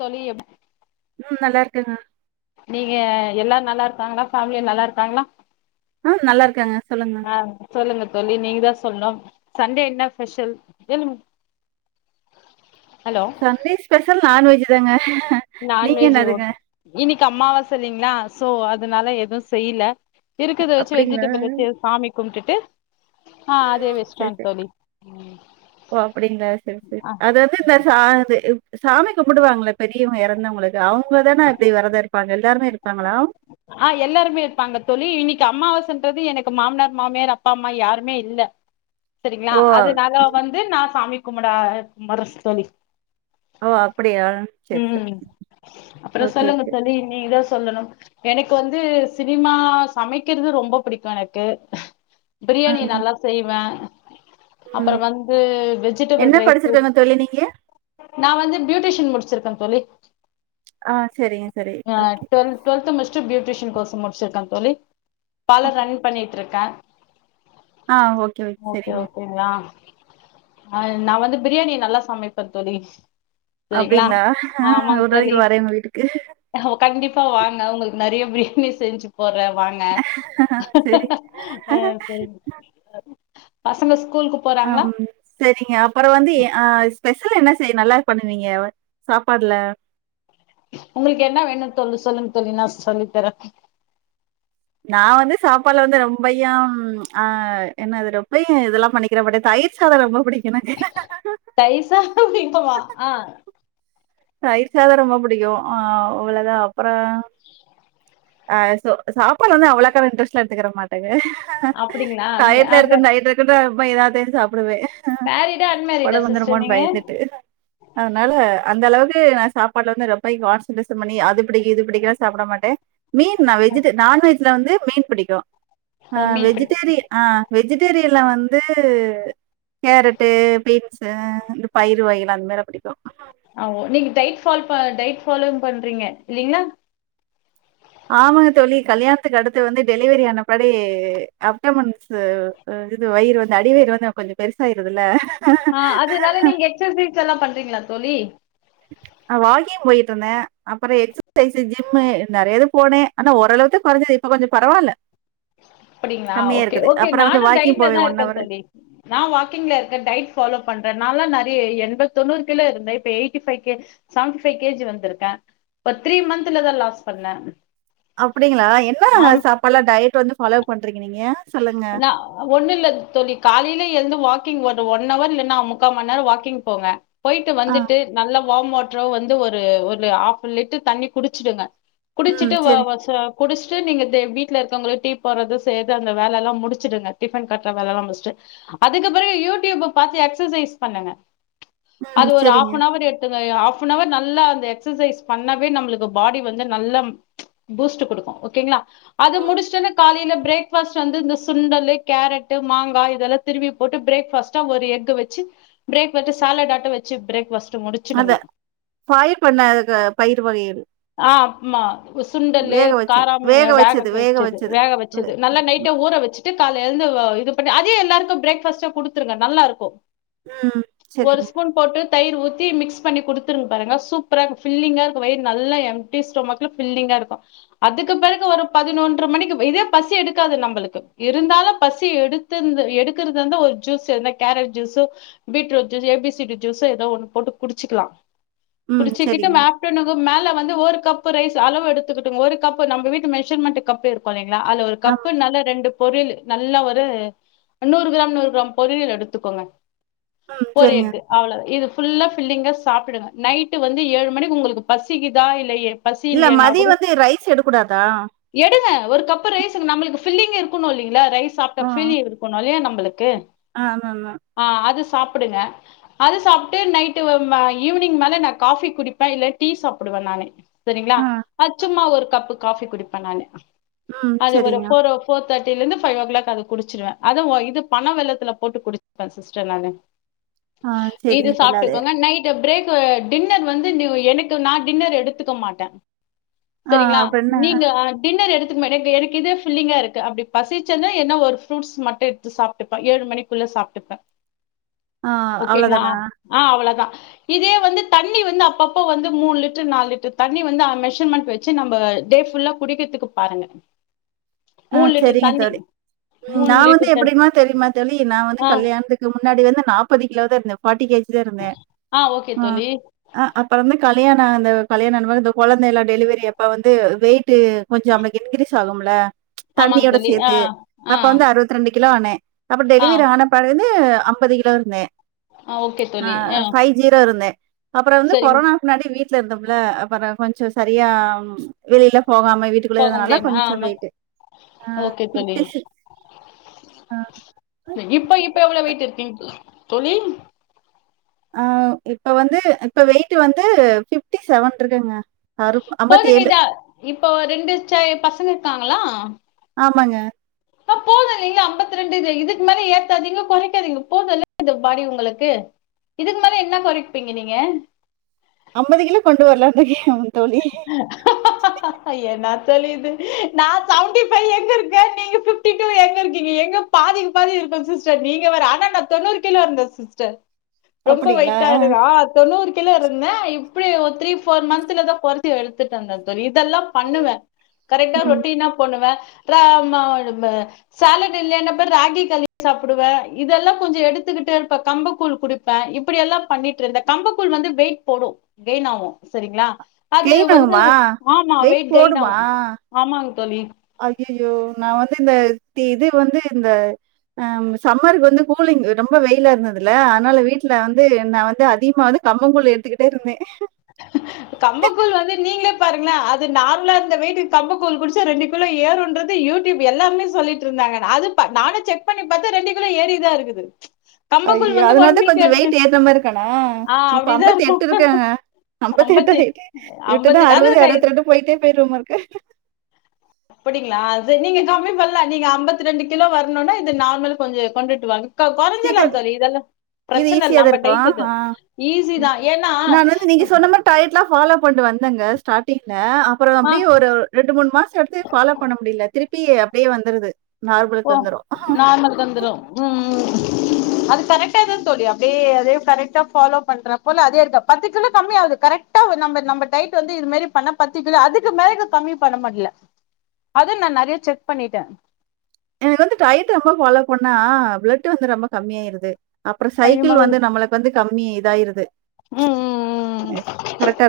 தொலயு ம் நல்லா இருக்கேங்க [unintelligible] நீங்க எல்லா நல்லா இருக்காங்ளா ஃபேமிலியா நல்லா இருக்காங்ளா ஆ நல்லா இருக்கேங்க சொல்லுங்க ஆ சொல்லுங்க தோழி நீங்க தா சொல்லுங்க சண்டே என்ன special hello Sunday special non veg தாங்க நீங்க நான்வெஜ் என்னதுங்க ஓகே இன்னைக்கு அமாவாசை இல்லேங்ளா சோ அதனால எதுவு செய்யல இருக்கத வெச்சு அப்டிங்களா வெஜிடபிள் ம். வச்சு சாமி கும்டுட்டு அ சரி சரி ஓ அப்டிங்ளா சரி சரி ஆ அது வந்து இந்த ஆது சாமி கும்பிடுவாங்கள பெரியவங்க இறந்தவங்களுக்கு அவுங்க தான இப்டி வெரத இருப்பாங்க எல்லாருமே இருப்பாங்களா ஆ எல்லாருமே இருப்பாங்க தோழி இன்னைக்கு அமாவாசைன்றது எனக்கு மாமனார் மாமியார் அப்பா அம்மா யாருமே இல்ல சரிங்ளா ஓ அதுனால வந்து நா சாமி கும்புட கும்புறே தோழி ஓ அப்டியா சேரி ம் சேரி ஓகே ஓகே சொல்லணும் எனக்கு வந்து சினிமா சமைக்குறது ரொம்ப பிடிக்கு எனக்கு ஆ பிரியாணி நல்லா செய்வே அப்ற ம் வந்து வெஜிடபிள் என்ன ரைஸ் படிச்சிருக்காங்க தோழி நீங்க நா வந்து பியூட்டிஷன் முடிச்ச முடிச்சிருக்கே தோழி ஆ செரிங்க செரி ஆ அ டுவெல் டுவெல்த் முடிச்சுட்டு பியூட்டிஷியன் கோர்ஸ் முடிச்ருக்கே தோழி பல ரன் பண்ணிட்டு இருக்கே ஆ ஓகே ஓகே சரிங்க அ நா வந்து பிரியாணி நல்லா சமைப்பே தோழி சரிங்களா அப்டிங்களா ஆ ஆமாங்க ஒரு தோழி நாளைக்கு வரேன் உங்க வீட்டுக்கு அ ஓ கண்டிப்பா வாங்க உங்களுக் நறைய பிரியாணி செஞ்சு போடற வாங்க அ சரிங்க சரி பசங்க ஸ்கூ அம் சரிங்க அப்பற வந்து ஸ்பெஷல் என்ன சரி நல்லா பண்ணுவீங்க சாப்பாடுல உங்களுக்கு என்ன வேணுன் கொஞ்ச சொல்லுங்க தோழி நா சொல்லி தரே நா வந்து சாப்பாடுலா வந்து ரொம்பையும் ஆ என்னது ரொம்ப இதெல்லா பண்ணிக்கிறே மாட்டே தயிர் சாதம் ரொம்ப பிடிக் தயிர் [unintelligible] தயிர் சாதம் ரொம்ப புடிக்கும் அவ்வளதா அப்புற ஆ சாப்பாடுல்லா வந்து அவ்ளக்கான இன்ட்ரெஸ்ட்ல எடுத்துக்கற மாட்டேங்க அப்டிங்களா டயட்ல அப்ப இருக்கே [unintelligible] இப்ப ஏதாவ பேசாப் சாப்பிடவே மேரிடா அன்மேரிடா உடம்ப சிஸ்டர் வந்துடுமோனு நீங்க பயந்துட்டு அதனால அந்த அளவுக் ந்து நா சாப்பாடுல வந்து ரொம்ப கான்சன்டரேஷன் பண்ணி அது படி இது பிடிக்கலா சாப்ட மாட்ட மீன் வெஜ் நான்வெஜ் ல வந்து மீன் பிடிக்கும் ஆ ஓ மீன் பிடி வெஜ்டேரியன் ஆ வெஜ்டேரியன் இல்ல வந்து கேரட்டு பீன்ஸ் இந்த பயிறு வகைல அந்த மார பிடிக்கும் அ ஓ நீங்க டைட் ஃபால் பா டைட் ஃபாலோங் பண்றீங்க இல்லீங்களா ஆமாங்க தோழி கல்யாணத்துக்கு அடுத்து வந்து டெலிவரி ஆன படி அப்டமன்ஸ் அ இது வயிறு வந்து அடிவயிறு வந்து கொஞ்ச பெருசாயிருது இல்ல ஆ அதுனால நீங்க எக்சசீஸ்ல்லா பண்றீங்களா தோழி அ வாக்கிங் போயிட்டு இருந்தே அப்புற எக்சசைஸ் ஜிம்மு நெறைய இது போனே ஆனா ஓரளவுத்த குறைஞ்சது இப்ப கொஞ்ச பரவால்ல அப்டிங்களா கம்மியா ஓகே இருக்குது. ஓகே அப்புறம் வந்து நானு வாக்கிங் டயட்ல தா போவேன் இருக்கே ஹவரு. தோழி நா வாக்கிங்ல இருக்க டயட் ஃபாலோ பண்றே நா லா நறைய எண்பத் தொண்ணூறு கிலோ இருந்தே இப்ப eighty five seven five KG வந்துருக்கே இப்ப த்ரீ மன்த்ல தா லாஸ் பண்ணே அப்டிங்களா என்ன ஆமா சாப்பாடு லா டயட் வந்து ஃபாலோ பண்றீங்க நீங்க சொல்லுங்க. ன ஒண்ணுல்ல தொழி காலைல எழுந்து வாக் வாக்கிங் வர ஒன் ஹவர் இல்லன்னா முக்காம் மணி நேரோ வாக்கிங் போங்க போயிட்டு ஆ. வந்துட்டு நல்லா வாம்வாட்ரோ வந்து ஒரு ஒரு ஹாஃப் லிட்டர் தண்ணி குடிச்சிடுங்க ம். குடிச்சிட்டு வா சரி. வாசா குடிச்சிட்டு நீங்க தே வீட்டுல இருக்கவங்களுக்கு டீ போட்றது சேய்ரது அந்த வேலெல்லா முடுச்சுடுங்க டிஃபன் கட்ர வேலலா முட்சிட்டு அதுக்கப்ரோ யூடுயூப பாத்து எக்ஸஸைஸ் பன்னுங்க அது ம். ஒரு சரிங்க. ஹாஃப்ஃபனவர் எடுத்து [unintelligible] ஹாஃபனவர் நல்லா அந்த எக்ஸஸைஸ் பண்ணாவே நம்ளுக்கு பாடி வந்து நல்ல பூஸ்ட்டு குடுக்கு ஓகேங்ளா அது முடிச்சுட்டு வந்து காலேல ப்ரேக்ஃபாஸ்டு வந்து சுண்டலு கேரட்டு மாங்கா இதல்லா திருவி போட்டு பிரேக்ஃபாஸ்டா ஒரு எஃக வச்சு பிரேக்ஃபாஸ்ட ஸாலடாட்ட வச்சு பிரேக்ஃபாஸ்ட் [unintelligible] அதான். முடிச்சடுங்க பயிர் பண்ண அதுக்கு பயிர் வகைகள் ஆ ஆமா சுண்டலு காராம ஆ வேக வச்சது வேக வச்சது நல்லா நைட்டே ஊற வச்சு கால்ல எழுந்து ஒ இது பண்ணி அதே எல்லாருக்கு பிரேக்ஃபாஸ்டா குடுத்துருங்க நல்லா இருக்கு உ சேரிங்க தயர் ஊத்தி மிக்ஸ் பண்ணி குடுத்து பாருங்க சூப்பரா இருக்குஃபில்லிங்கா இருக்கு வயிரு நல்லா எம்டி ஸ்டொமக்குல ஃபில்லிங்கா இருக்கு அதுக்கு பிறகு ஒரு பதினொன்ற மணிக்கு இதே பசி எடுக்காது நம்ளுக்கு இருந்தாலு பசி எடுத்து எடுக்கறதா இருந்தா ஒரு ஜூஸு எதுனா carrot juice beetroot juice A B C D ஜூஸோ ஏதோ ஒண்ணு போட்டு குடிச்சுக்கலா ம் குடிச்சுக்கட்டு சரிங்க மேஃப்டர்னு மேல வந்து ஒரு கப்பு ரைஸ் அளவு எடுத்துக்கிட்டு ஒரு கப்பு நம்ம வீட்டு மெஷர்மெண்ட் கப் இருக்குல்லே அதுல ஒரு அப் கப்பு நல்ல ரெண்டு பொரியலு நல்லா ஒரு நூறு கிராம் நூறு கிராம் பொரியல் எடுத்துக்கோங்க ம் ஒரு சரிங்க எக்கு அவ்ளதா இதுக் ஃபுல்லா ஃபில்லிங்கா சாப்டுடுங்க நைட்டு வந்து ஏழு மணிக்கு உங்களுக்கு பசிக்குதா இல்லயே பசி இல்ல இல்லையா நா கூட மதியம் வந்து ரைஸ் எடுக்கூடாதா எடுங்க ஒரு கப்பு ரைசுங்க நம்மளுக்கு பில்லிங்கா இரு க்கனுஇல் ல்ல ரைஸ் சாப்ட ஆ பீலி இருக்கு அதனாலயே நம்ம கு ஆ ஆமாமா ஆ அது சாப்புடுங்க அது சாப்ட்டு நைட்டு ஈவினிங் மேல நா காஃபி குடிப்பே இல்ல டீ சாப்டுவே நானு செரிங்களா ஆ அச்சும்மா ஒரு கப்புக்கு காஃபி குடிப்பே நானு ம் அது ஒரு சரிங்க ஃபோரோ ஃபோர்தேட்டிலருந்து ஃபைவ் ஓ க்ளாக் அது குடிச்சிருவே அத இது பனவெல்லத்துல போட்டு குடிச்சிருவே சிஸ்டர் நானு ஆ இது சரிங்க தோழி அது சாப்ட்டுக்கோங்க நைட்டு பிரேக் கு டின்னர் வந்து நீ எனக்கு நா டின்னர் எடுத்துக்க மாட்டே ஆ செரிங்களா அப்டின்னா நீங்க டின்னர் எடுத் மடக்கு அடிக்குது ஃபில்லிங்கா இருக் அப்டி பசிச்சுன என்ன ஒரு ஃப்ரூட்ஸ் மட்டு எடுத்து சாப்ட்டுப்பே ஏழு மணிக்குள்ள சாப்ட்டுப்பே ஆ ஓகேங்களா அவ்ளோதானா ஆ அவ்ளதா இதே வந்து தண்ணி வந்து அப்பப்ப வந்து மூன்லிட்டர் நால் லிட்டர் தண்ணி வந்து மெஷர்மெண்ட் வச்சு நம்ப டே ஃபுல்லா குடிக்கிறதுக்கு பாருங்க ஆ மூணு லிட்டர் செரிங்க தண்ணி தோழி ம் மூணு நா வந்து லிட்டர் தண் எப்டின்ன தெரிம்மா தோழி நா வந்து ஆ கல்யாணத்துக்கு முன்னாடி வந்து நாற்பது கிலோ தா இருந்த ஃபாட்டி கே ஜி தா இருந்தே ஓகே ஆ தோழி அ அப்பற ந்து கால் கல்யாண ஆன அந்த கல்யாணம் இந்த கொழந்த எல்லா டெலிவரி அப்ப வந்து வெயிட்டு கொஞ்ச நம்மளுக்கு இன்கிரீஸ் ஆகும்ல ஆமாங்க தண்ணியோட தோழி ஆ சேத்து ஆ அப்ப வந்து அறுபத்ரெண்டு கிலோ ஆனே அப்பற ஆ டெலிவரி ஆனப்ப க்கு அம்பது கிலோ இருந்தே ஆ ஓகே ஆ தோழி ஃபைவ் ஜீரோ இருந்தே அப்பற வந்து சரிங்க கொரனாக்கு முன்னாடி வீட் வீட்ல இருந்தம்ல அப்பற கொஞ்ச சரியா வெளில போகாம வீட்டுக்குள்ளே இருந்ததுனால கொஞ்ச வெயிட் ஓக்கே தோழி அ இப்ப இப்ப எவ்ள வெயிட்டு இருக்கீங்க தோழி தோழி ஆ இப்ப வந்து இப்ப வெயிட்டு வந்து ஃபிப்டிசெவன் இருக்கங்க போதுங்கதா இப்போ ரெண்டுச்ச பசங்க இருக்காங் ளா ஆமாங்க ஆ போது லிங்களா அம்பத்திரெண்டு இதுக்கு மேல ஏத்தாதீங்க கொறைக்காதீங்க போதுல்ல இந்த பாடி உங்களுக்கு இதுக்கு மேல என்ன கொறைப்பீங்க நீங்க அம்பது கிலோ கொண்டு வர்லான் இருக்கே தோழி என்ன தெளியிது நா செவென்டி ஃபைவ் எங்க இருக்கே நீங்க ஃபிப்டிடு எங்கருக்கீங்க எங்க பாதிக்கு பாதி இருக்கே சிஸ்டர் நீங்க வேற ஆனா நா தொண்ணூறு கிலோ இருந்தன் சிஸ்டர் ரொம்ப அப்டிங்களா வெயிட்டா இருகா ஆ தொண்ணூறு கிலோ இருந்தே இப் எப்டியு ஒரு த்ரீ ஃபோர் மந்த்துல தா கொறச்சு எடுத்துட்டுட்டாங்க தோழி இதெல்லா பண்ணுவேன் கரெக்டா ம் ரொட்டினா பண்ணுவே [unintelligible] சேலெட் இல்லயெனாகூட ராகி களி சாப்டுவே இதெல்லா கொஞ்சோ எடுத்துக்கிட்டு இப்ப கம்புக்கூழ் குடிப்பே இப்டியெல்லா பண்ணிட்ருந்தே கம்புக்கூழ் வந்து வெயிட் போடு கெயின் ஆகு சரிங்ளா அது கெயின் வந்து ஆகுமா ஆமா வெயிட் கெயின் ஆகு ஆமா தோழி அய்யயோ நா வந்து இந்த இது வந்து இந்த அ சம்மர் வந்து கூலிங் ரொம்ப வெயிலாருந்ததுல அதனால வீட்ல வந்து நா வந்து அதிகமா வந்து கம்பங் கூழ் எடுத்துகிட்டேருந்தே கம்பங்கூழ் வந்து நீங்ளே பாருங்ளே அது நார்மலா இருந்த வெய்டு கம்மங்கூழ் குடிச்சா ரெண்டு கிலோ ஏறோன்றது யூடியூப் எல்லாமே சொல்லிட்ருந்தாங்க அது ப நானு செக் பண்ணி பாத்தா ரெண்டு கிலோ ஏறிதாருக்குது அய்யோ அதனால தா கொஞ்ச வெயிட் ஏற்ன மாரி இருக்கனா ஆ இப்ப அப்டிதா அம்பத்தி இருக்கு எட்டு இருக்கேங்க அம்பத்து அம்பத்தி எட்டுது எட்டு இப்பதா அம்பத்தி எட்டு அறுபது அதுங்க அறுவத்ரெண்டு போய்ட்டே போயிருவமாருக்கு அப்டிங்ளா அது நீங்க கம்மி பண்லா நீங்க அம்பெத்ரெண்டு கிலோ வரணுனுனா இது நார்மல் கொஞ்சோ கொண்டுட்டு வாங்க கா கொறஞ்சிருலா சீக்கிரம் தோழி இதெல்லா இது பிரச்சன ஈஸியா இல்ல தான் ஆமா டை இருக்கும். கட்டுவே ஆ. ஈஸி தா ஏன்னா கொண்டு வந்தங்க ஸ்டாட்டிங்ல அ அப்றோ ஆ அப்டியே ஒரு ரெண்டு மூனு மாச எடுத்து பாலோ பண்ண முடில திருப் டி அப்டே வந்துருது ஓ நார்மலுக்கு வந்துரும். நார்மளுக்கு வந்துரு உம்ம் அது கரெக்டாதா தோழி அப்டியே அதே கரெக்டா ஃபாலோ பண்றப்பல அதே இருக்கா பத்து கிலோ கம்மியாகுது கரெக்டா நம்ம நம்ம டயட்டு வந்து இது மாரி பண்ணா பத்து கிலோ அதுக்கு மேலஇத கம்மி பண்ண முடில அத நா நெறய செக் பண்ணிட்டே எனக்கு வந்து டயட் ரொம்ப ஃபாலோ பண்ணா பிளெட் வந்து ரொம்ப கம்மியாயிருது அப்ற ஐயோ சைக்கிள் வந்து நம்மளுக்கு வந்து கம்மி இதாய்ருது உம்- உம்-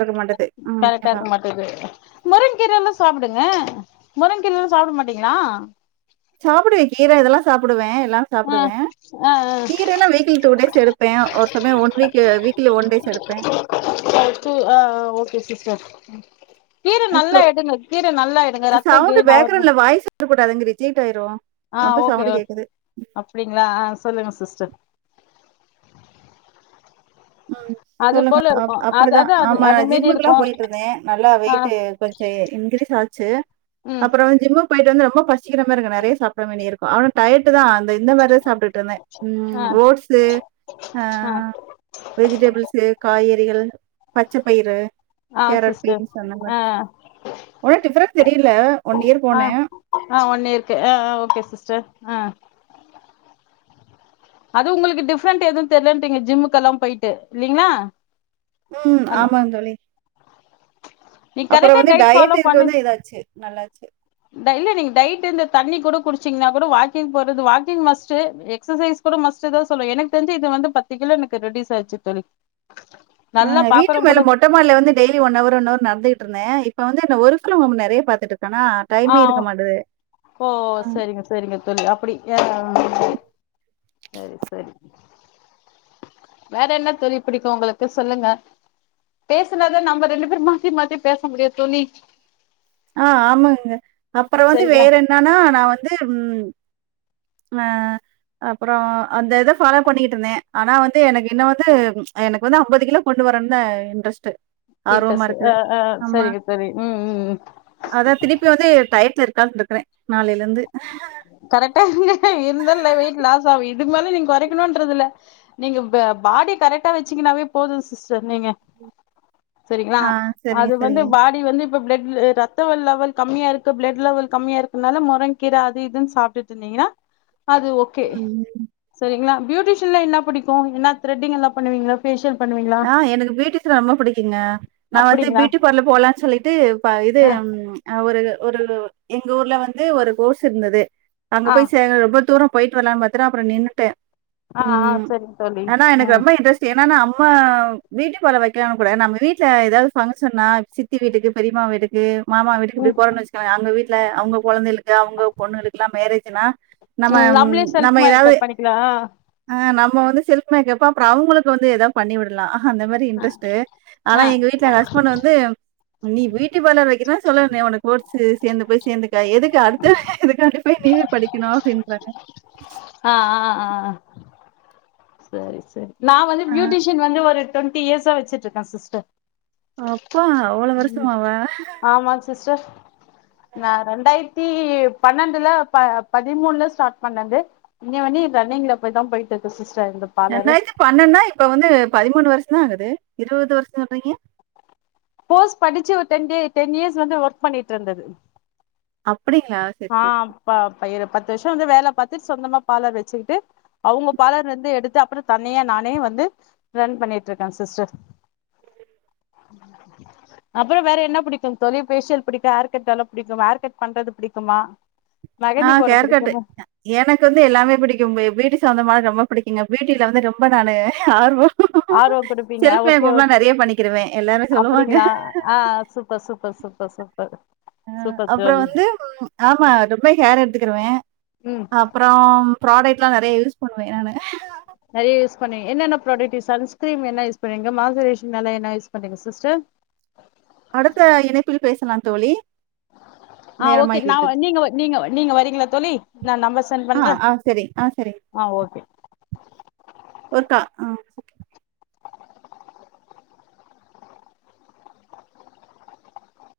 இருக்க மாட்டது. ம் கரெக்டா இருக்க அதான். மாட்டுது முருங்கீரலா சாப்டுங்க முருங்கீரலா சாப்ட மாட்டீங்ளா சாப்டுவே கீர இதெல்லா சாப்டுவே லா ஆ சாப்டுவே ஆ கீரெலா வீக்லி டூ டேஸ் எடுப்பே ஒரு சமய one week weekly one days எடுப்பே ம் [inaudible] கீர நல்லா எடுங்க கீர நல்லா எடுங்க ரத்தோ கெயின் ஆகட்டு கூடா [unintelligible] ரிஜெக்ட் ஆய்ரு ஆ ஓகே ஓ அப்டிங்ளா ஆ சொல்லுங்க சிஸ்டர் ம் அது சொல்லுங்க போல இருக்கு அது அப்டிதா அதா அது ஆமா நா அது மாரி இருக்கு ஜிம்முக்குலா போய்டுருந்தே நல்லா ஆ வெயிட் கொஞ்ச இன்கிரீஸ் ஆச்சு ம் அப்றோ ஜிம்முக்கு போய்ட்டு வந்து ரொம்ப பசிக்கிற மாரி இரு நெறய சாப்ற மாரி இருக்கு ஆனா டயட் கரட்டு தா அந்த இந்த மாரிதா சாப்டுட்டு இருந்தே உம் ஆ ஓட்ஸு ஆ வெஜிடபிள்சு காய்கறிகள் பச்ச பயிறு ஆ கேரட், சிஸ்டர் பீன்ஸ் அந்த ஆ மாரி. ஒன்னும் டிஃபரன்ஸ் தெரியல. ஒன் இயர் ஆ போனேன். ஆ ஒன்னியர்க்கு ஆ ஆ ஓகே சிஸ்டர் ஆ அது உங்களுக்கு டிஃப்ரெண்ட் எதுவு தெரியலட்டீங்க ஜிம்முக்கெல்லா போய்ட்டு இல்லைங்களா ம் ஆமாங் தோழி நீ அப்புற கரெக்டா வந்து டயட் டயட்டு இருக்கிறதுதா ஏதாச்சு நல்லா ச டெய்லரிங் டைட் இந்த தண்ணி கூட குடிச்சீங்கன்னா கூட வாக்கிங் போறது வாக்கிங் மஸ்ட் எக்ஸசைஸ் கூட மஸ்ட் தா சொல்ல எனக்கு தெரிஞ்சு இது வந்து பத்து கிலோ எனக்கு ரெடியூஸ் ஆச்சு தோழி ஆ நல்லா வீட்டு பாக்குறவங்க மேல கூட மொட்டமாட்ல வந்து டெய்ல ஒன்னவர் ஒன்னவர் நடந்துட்டு இருந்தே இப்ப வந்துன ஒருட்டு நெறைய பாத்துட்டு ட்டனா ஆ டைமே இருக்க மாட்டுது ஓ சரிங்க சரிங்க தோழி அப்படி ஆ அ சரி சரி வேற என்ன தோழி பிடிக்கு உங்களுக்கு சொல்லுங்க பேசுனாதா நம்ம ரெண்டு பேரு மாத்தி மாத்தி பேச முடியு தோழி ஆ ஆமாங்க அப்பற வந்து சரிங்களா வேற என்னன்னா நா வந்து ம் ஆ அப்ற அந்த இத ஃபாலோ பண்ணிக்கிட்டு இருந்தே ஆனா வந்து எனக்கு இன்னு வந்து எனக்கு வந்து அம்பது கிலோ கொண்டு வரந்த இன்ட்ரெஸ்டு இண்ட்ரஸ்ட் ஆ ஆ சரிங்க சரி ம் ம் அதா திருப்பி வந்து டயர்ல இருக் தா இருக்றே கரெக்டா இரு இருந்தல வெயிட் லாஸ் ஆவு இதுக் மேல நீங்க குறைக்கணுன்றதுல்ல நீங்க பாடி கரெக்டா வச்சுகுனாவே போது சிஸ்டர் நீங்க சரிங்களா ஆ சரிங்க, அது வந்து சரிங்க. வாடி வந்து ப்ப ப்ளட் ரத்த ல்லெவல் கம்மியா இருக்கு ப்ளட் லெவல் கம்மியா இருக்குனால முறங்கி கீர அது இதுன் சாப்ட்டுட்ருந்தீங்கன்னா அது ஓகே ம். சரிங்களா பியூட்டஷன்ல என்ன புடிக்கு என்ன த்ரெட்டிங்ல்லா பண்ணீங்கள பேஷியல் ஆ எனக்கு பியூட்டீசன் ரொம்ப புடிக்குங்க நா வந்து அப்படிங்களா பியூட்டி பார்லர் போலாம்னு சொல்லிட்டு ப இது ஆ ஒரு ஒரு எங்க ஊர்ல வந்து ஒரு கோர்ஸ் இருந்தது அங்க ஆ போய் சேர ரொம்ப தூரோ போய்ட்டு வல்லா பாத்தன அப்ற நின்னுட்ட ஆ ஆ சரி தோழி ம் ரொம்ப இன்ட்ரெஸ்ட். ஏன்னா, நம்ம பியூட்டி பார்லர் வைக்கலாம்னு கூட நம்ம வீட்ல ஏதாவது ஃபங்க்ஷன்னா சித்தி வீட்டுக்கு பெரியமா வீட்டுக்கு மாமா வீட்டுக்கு இப்டி ம் போறன் வச்சுக்குங்க அங்க வீட் ல அவங்க கொழந்தைய்ளுக்கு அவங்க பொண்ணுளுக்கு எல்லாம் மேரேஜுனா நம்ம ம் நம்மளே செல்ஃப் நம்ம ஏதாவது மேக்கப் பண்ணிக்கலா அ நம் நம்ம வந்து செல்ஃப் மேக்கப்பா அப்றொ அவங்களுக்கு வந்து எதா பண்ணி விடலா அந்த மாரி இன்ட்ரஸ்ட்டு ஆனா ஆ எங்க வீட்டுல எங்க ஹஸ்பண்ட் வந்து நீ பியூட்டி பார்லர் வக்கனா சொல்லே உன்ன கோர்ஸ் சேர்ந்து போய் சேர்ந்துக்க எதுக்கு அடுத்த எதுக்காண்டி போய் நீவே படிக்கணு அப்படின்றாங்க ஆ ஆ ஆ சரி சரி நா வந்து ஆ. பியூட்டிஷியன் வந்து ஒரு டொண்ட்டி இயர்ஸா வச்சிட்றுக்கே சிஸ்டர் ஆ உ ஆமா சிஸ்டர் நா ரெண்டாயிரத் தி பன்னெண்டுல பதிமூணுல ஸ்டார்ட் பண்ணது இன்ன வடரி ரன்னிங்ல போய் தா போயிட்டு இருக்கு சிஸ் ரென்டாய்த்தி பண்ணனா இப்ப வந்து பதிமூணு வருஷ தா ஆகுது இருவது வருஷோ சொல்றீங்க கோர்ஸ் படிச்சு ஒரு டென் டே டென் இயர்ஸ் வந்து ஒர்க் பண்ணிட்டு இருந்தது அப் ஆ அப்ப பயிர பத் வருஷ வந்து வேலப்பாத்துட்டு சொந்தமா பாலர் வச்சுட்டு அவுங்க பாலர்ல இருந்து எடுத்து அப்றோ தனியா நானே வந்து ரன் பன்னிட்ருக்கே சிஸ்டர் அப்ரொ வேர என்ன புடிக்கு தொழி ஃபேஷியல் புடிக்கு ஹேர்கட் டெவலப் புடிக்கு ஹேர்கட் பன்றது புடிக்கு குமா ஆ கேர்கட்டு எனக்கு வந்து எல்லாமே பிடிக்குங்க வீட்டு சம்மந்தமாகுர ரொம்ப புடிக்குங்க பியூட்டி ல வந்து ரொம்ப நானு ஆர்வோ ஆர்வம் குடுப்பீங்க ஆ ஓகே ஓக் பண்ணிக்கிருவேன் எல்லாரும் சொல்லுவாங்க அப்படிங்களா ஆ சூப்பர் சூப்பர் சூப்பர் சூப்பர் அ சூப்பர் அப்புறொ தோழி வந்து ஆமா ரொம்ப ஹேர் எடுத்துக்கிருவெ ம் அப்பறொ ப்ராடக்ட்லா நெறையா யூஸ் பண்ணுவே நானு நிறையா யூஸ் பண்வீங்க என்னன்ன ப்ராடக்ட் யூஸாகு சன்ஸ்கிரீம் என்ன யூஸ் பண்வீங்க மாசரேஷன் என்ன யூஸ் பண்ணீங்க சிஸ்டர் அடுத்த இணைப்பில் பேசலா தோழி ஆ ஓகே நேரமாகி நா விட்டது நீங்க நீங்க நீங்க வரீங்களா தோழி நா நம்பர் சென்ட் ஆ பண்றே ஆ சரி ஆ ஆ ஓகே ஒருக்கா ஆ